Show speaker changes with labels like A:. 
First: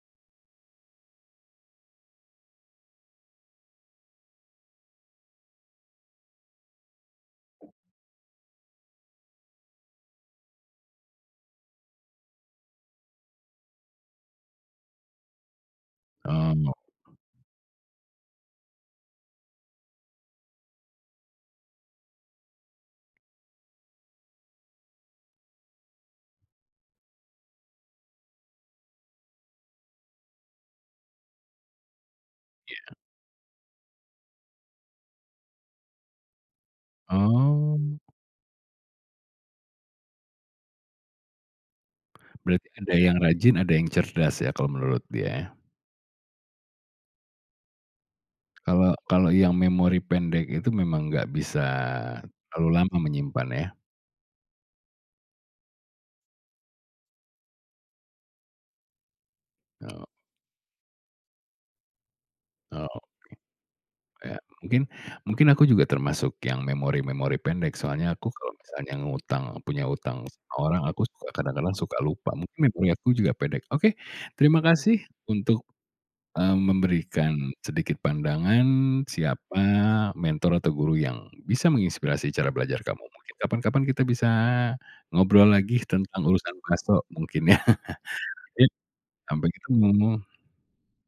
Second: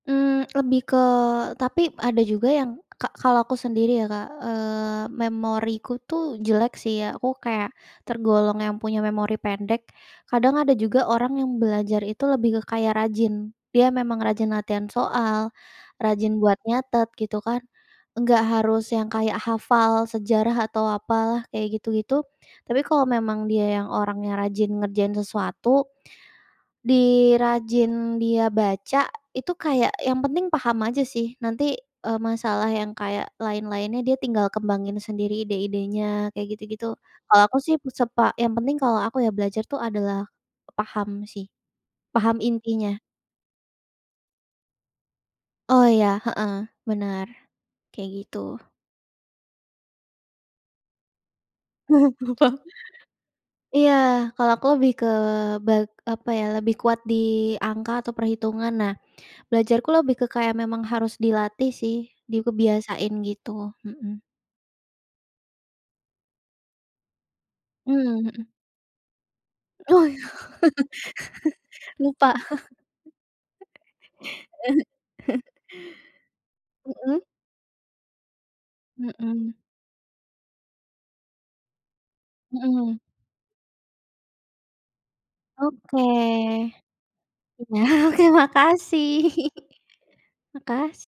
A: Mmm, lebih ke tapi ada juga yang ka kalau aku sendiri ya, Kak, eee, memoriku tuh jelek sih ya, aku kayak tergolong yang punya memori pendek. Kadang ada juga orang yang belajar itu lebih ke kayak rajin, dia memang rajin latihan soal, rajin buat
B: Amo
A: nyatet gitu kan. Enggak harus yang kayak hafal sejarah atau apalah kayak gitu-gitu. Tapi kalau memang dia yang orangnya rajin ngerjain sesuatu, di rajin dia baca itu kayak yang penting paham aja sih nanti, eee, masalah yang
B: Iya.
A: kayak lain-lainnya dia tinggal kembangin sendiri ide-idenya kayak gitu-gitu. Kalau aku sih itu
B: Oh.
A: sepa yang penting kalau aku ya belajar tuh adalah paham sih, paham
B: Berarti ada
A: intinya.
B: yang rajin, ada yang cerdas ya kalau menurut dia?
A: Oh, iya heeh, benar kayak gitu.
B: Kalau kalau yang memori pendek itu memang enggak bisa
A: Kenapa?
B: terlalu lama menyimpan ya?
A: Iya, kalau aku lebih ke bat apa ya? Lebih kuat di angka atau perhitungan. Nah, belajarku
B: Oh.
A: lebih ke kayak memang harus dilatih sih, di
B: Oke.
A: kebiasain gitu, mhm.
B: Iya, mungkin mungkin aku juga termasuk yang memori-memori pendek. Soalnya
A: Mmm,
B: aku
A: mhm
B: kalau misalnya ngutang, punya hutang ke orang, aku suka kadang-kadang suka lupa.
A: Lupa.
B: Mungkin memori aku juga pendek. Oke, terima kasih untuk, mmm,
A: Mhm.
B: memberikan sedikit pandangan
A: Mhm.
B: siapa mentor atau guru yang bisa menginspirasi cara belajar kamu.
A: Mhm.
B: Mungkin kapan-kapan kita bisa ngobrol lagi
A: Oke,
B: tentang urusan bakso mungkin ya.
A: iya, oke,
B: Iya,
A: makasih.
B: sampai ketemu.
A: Makasih.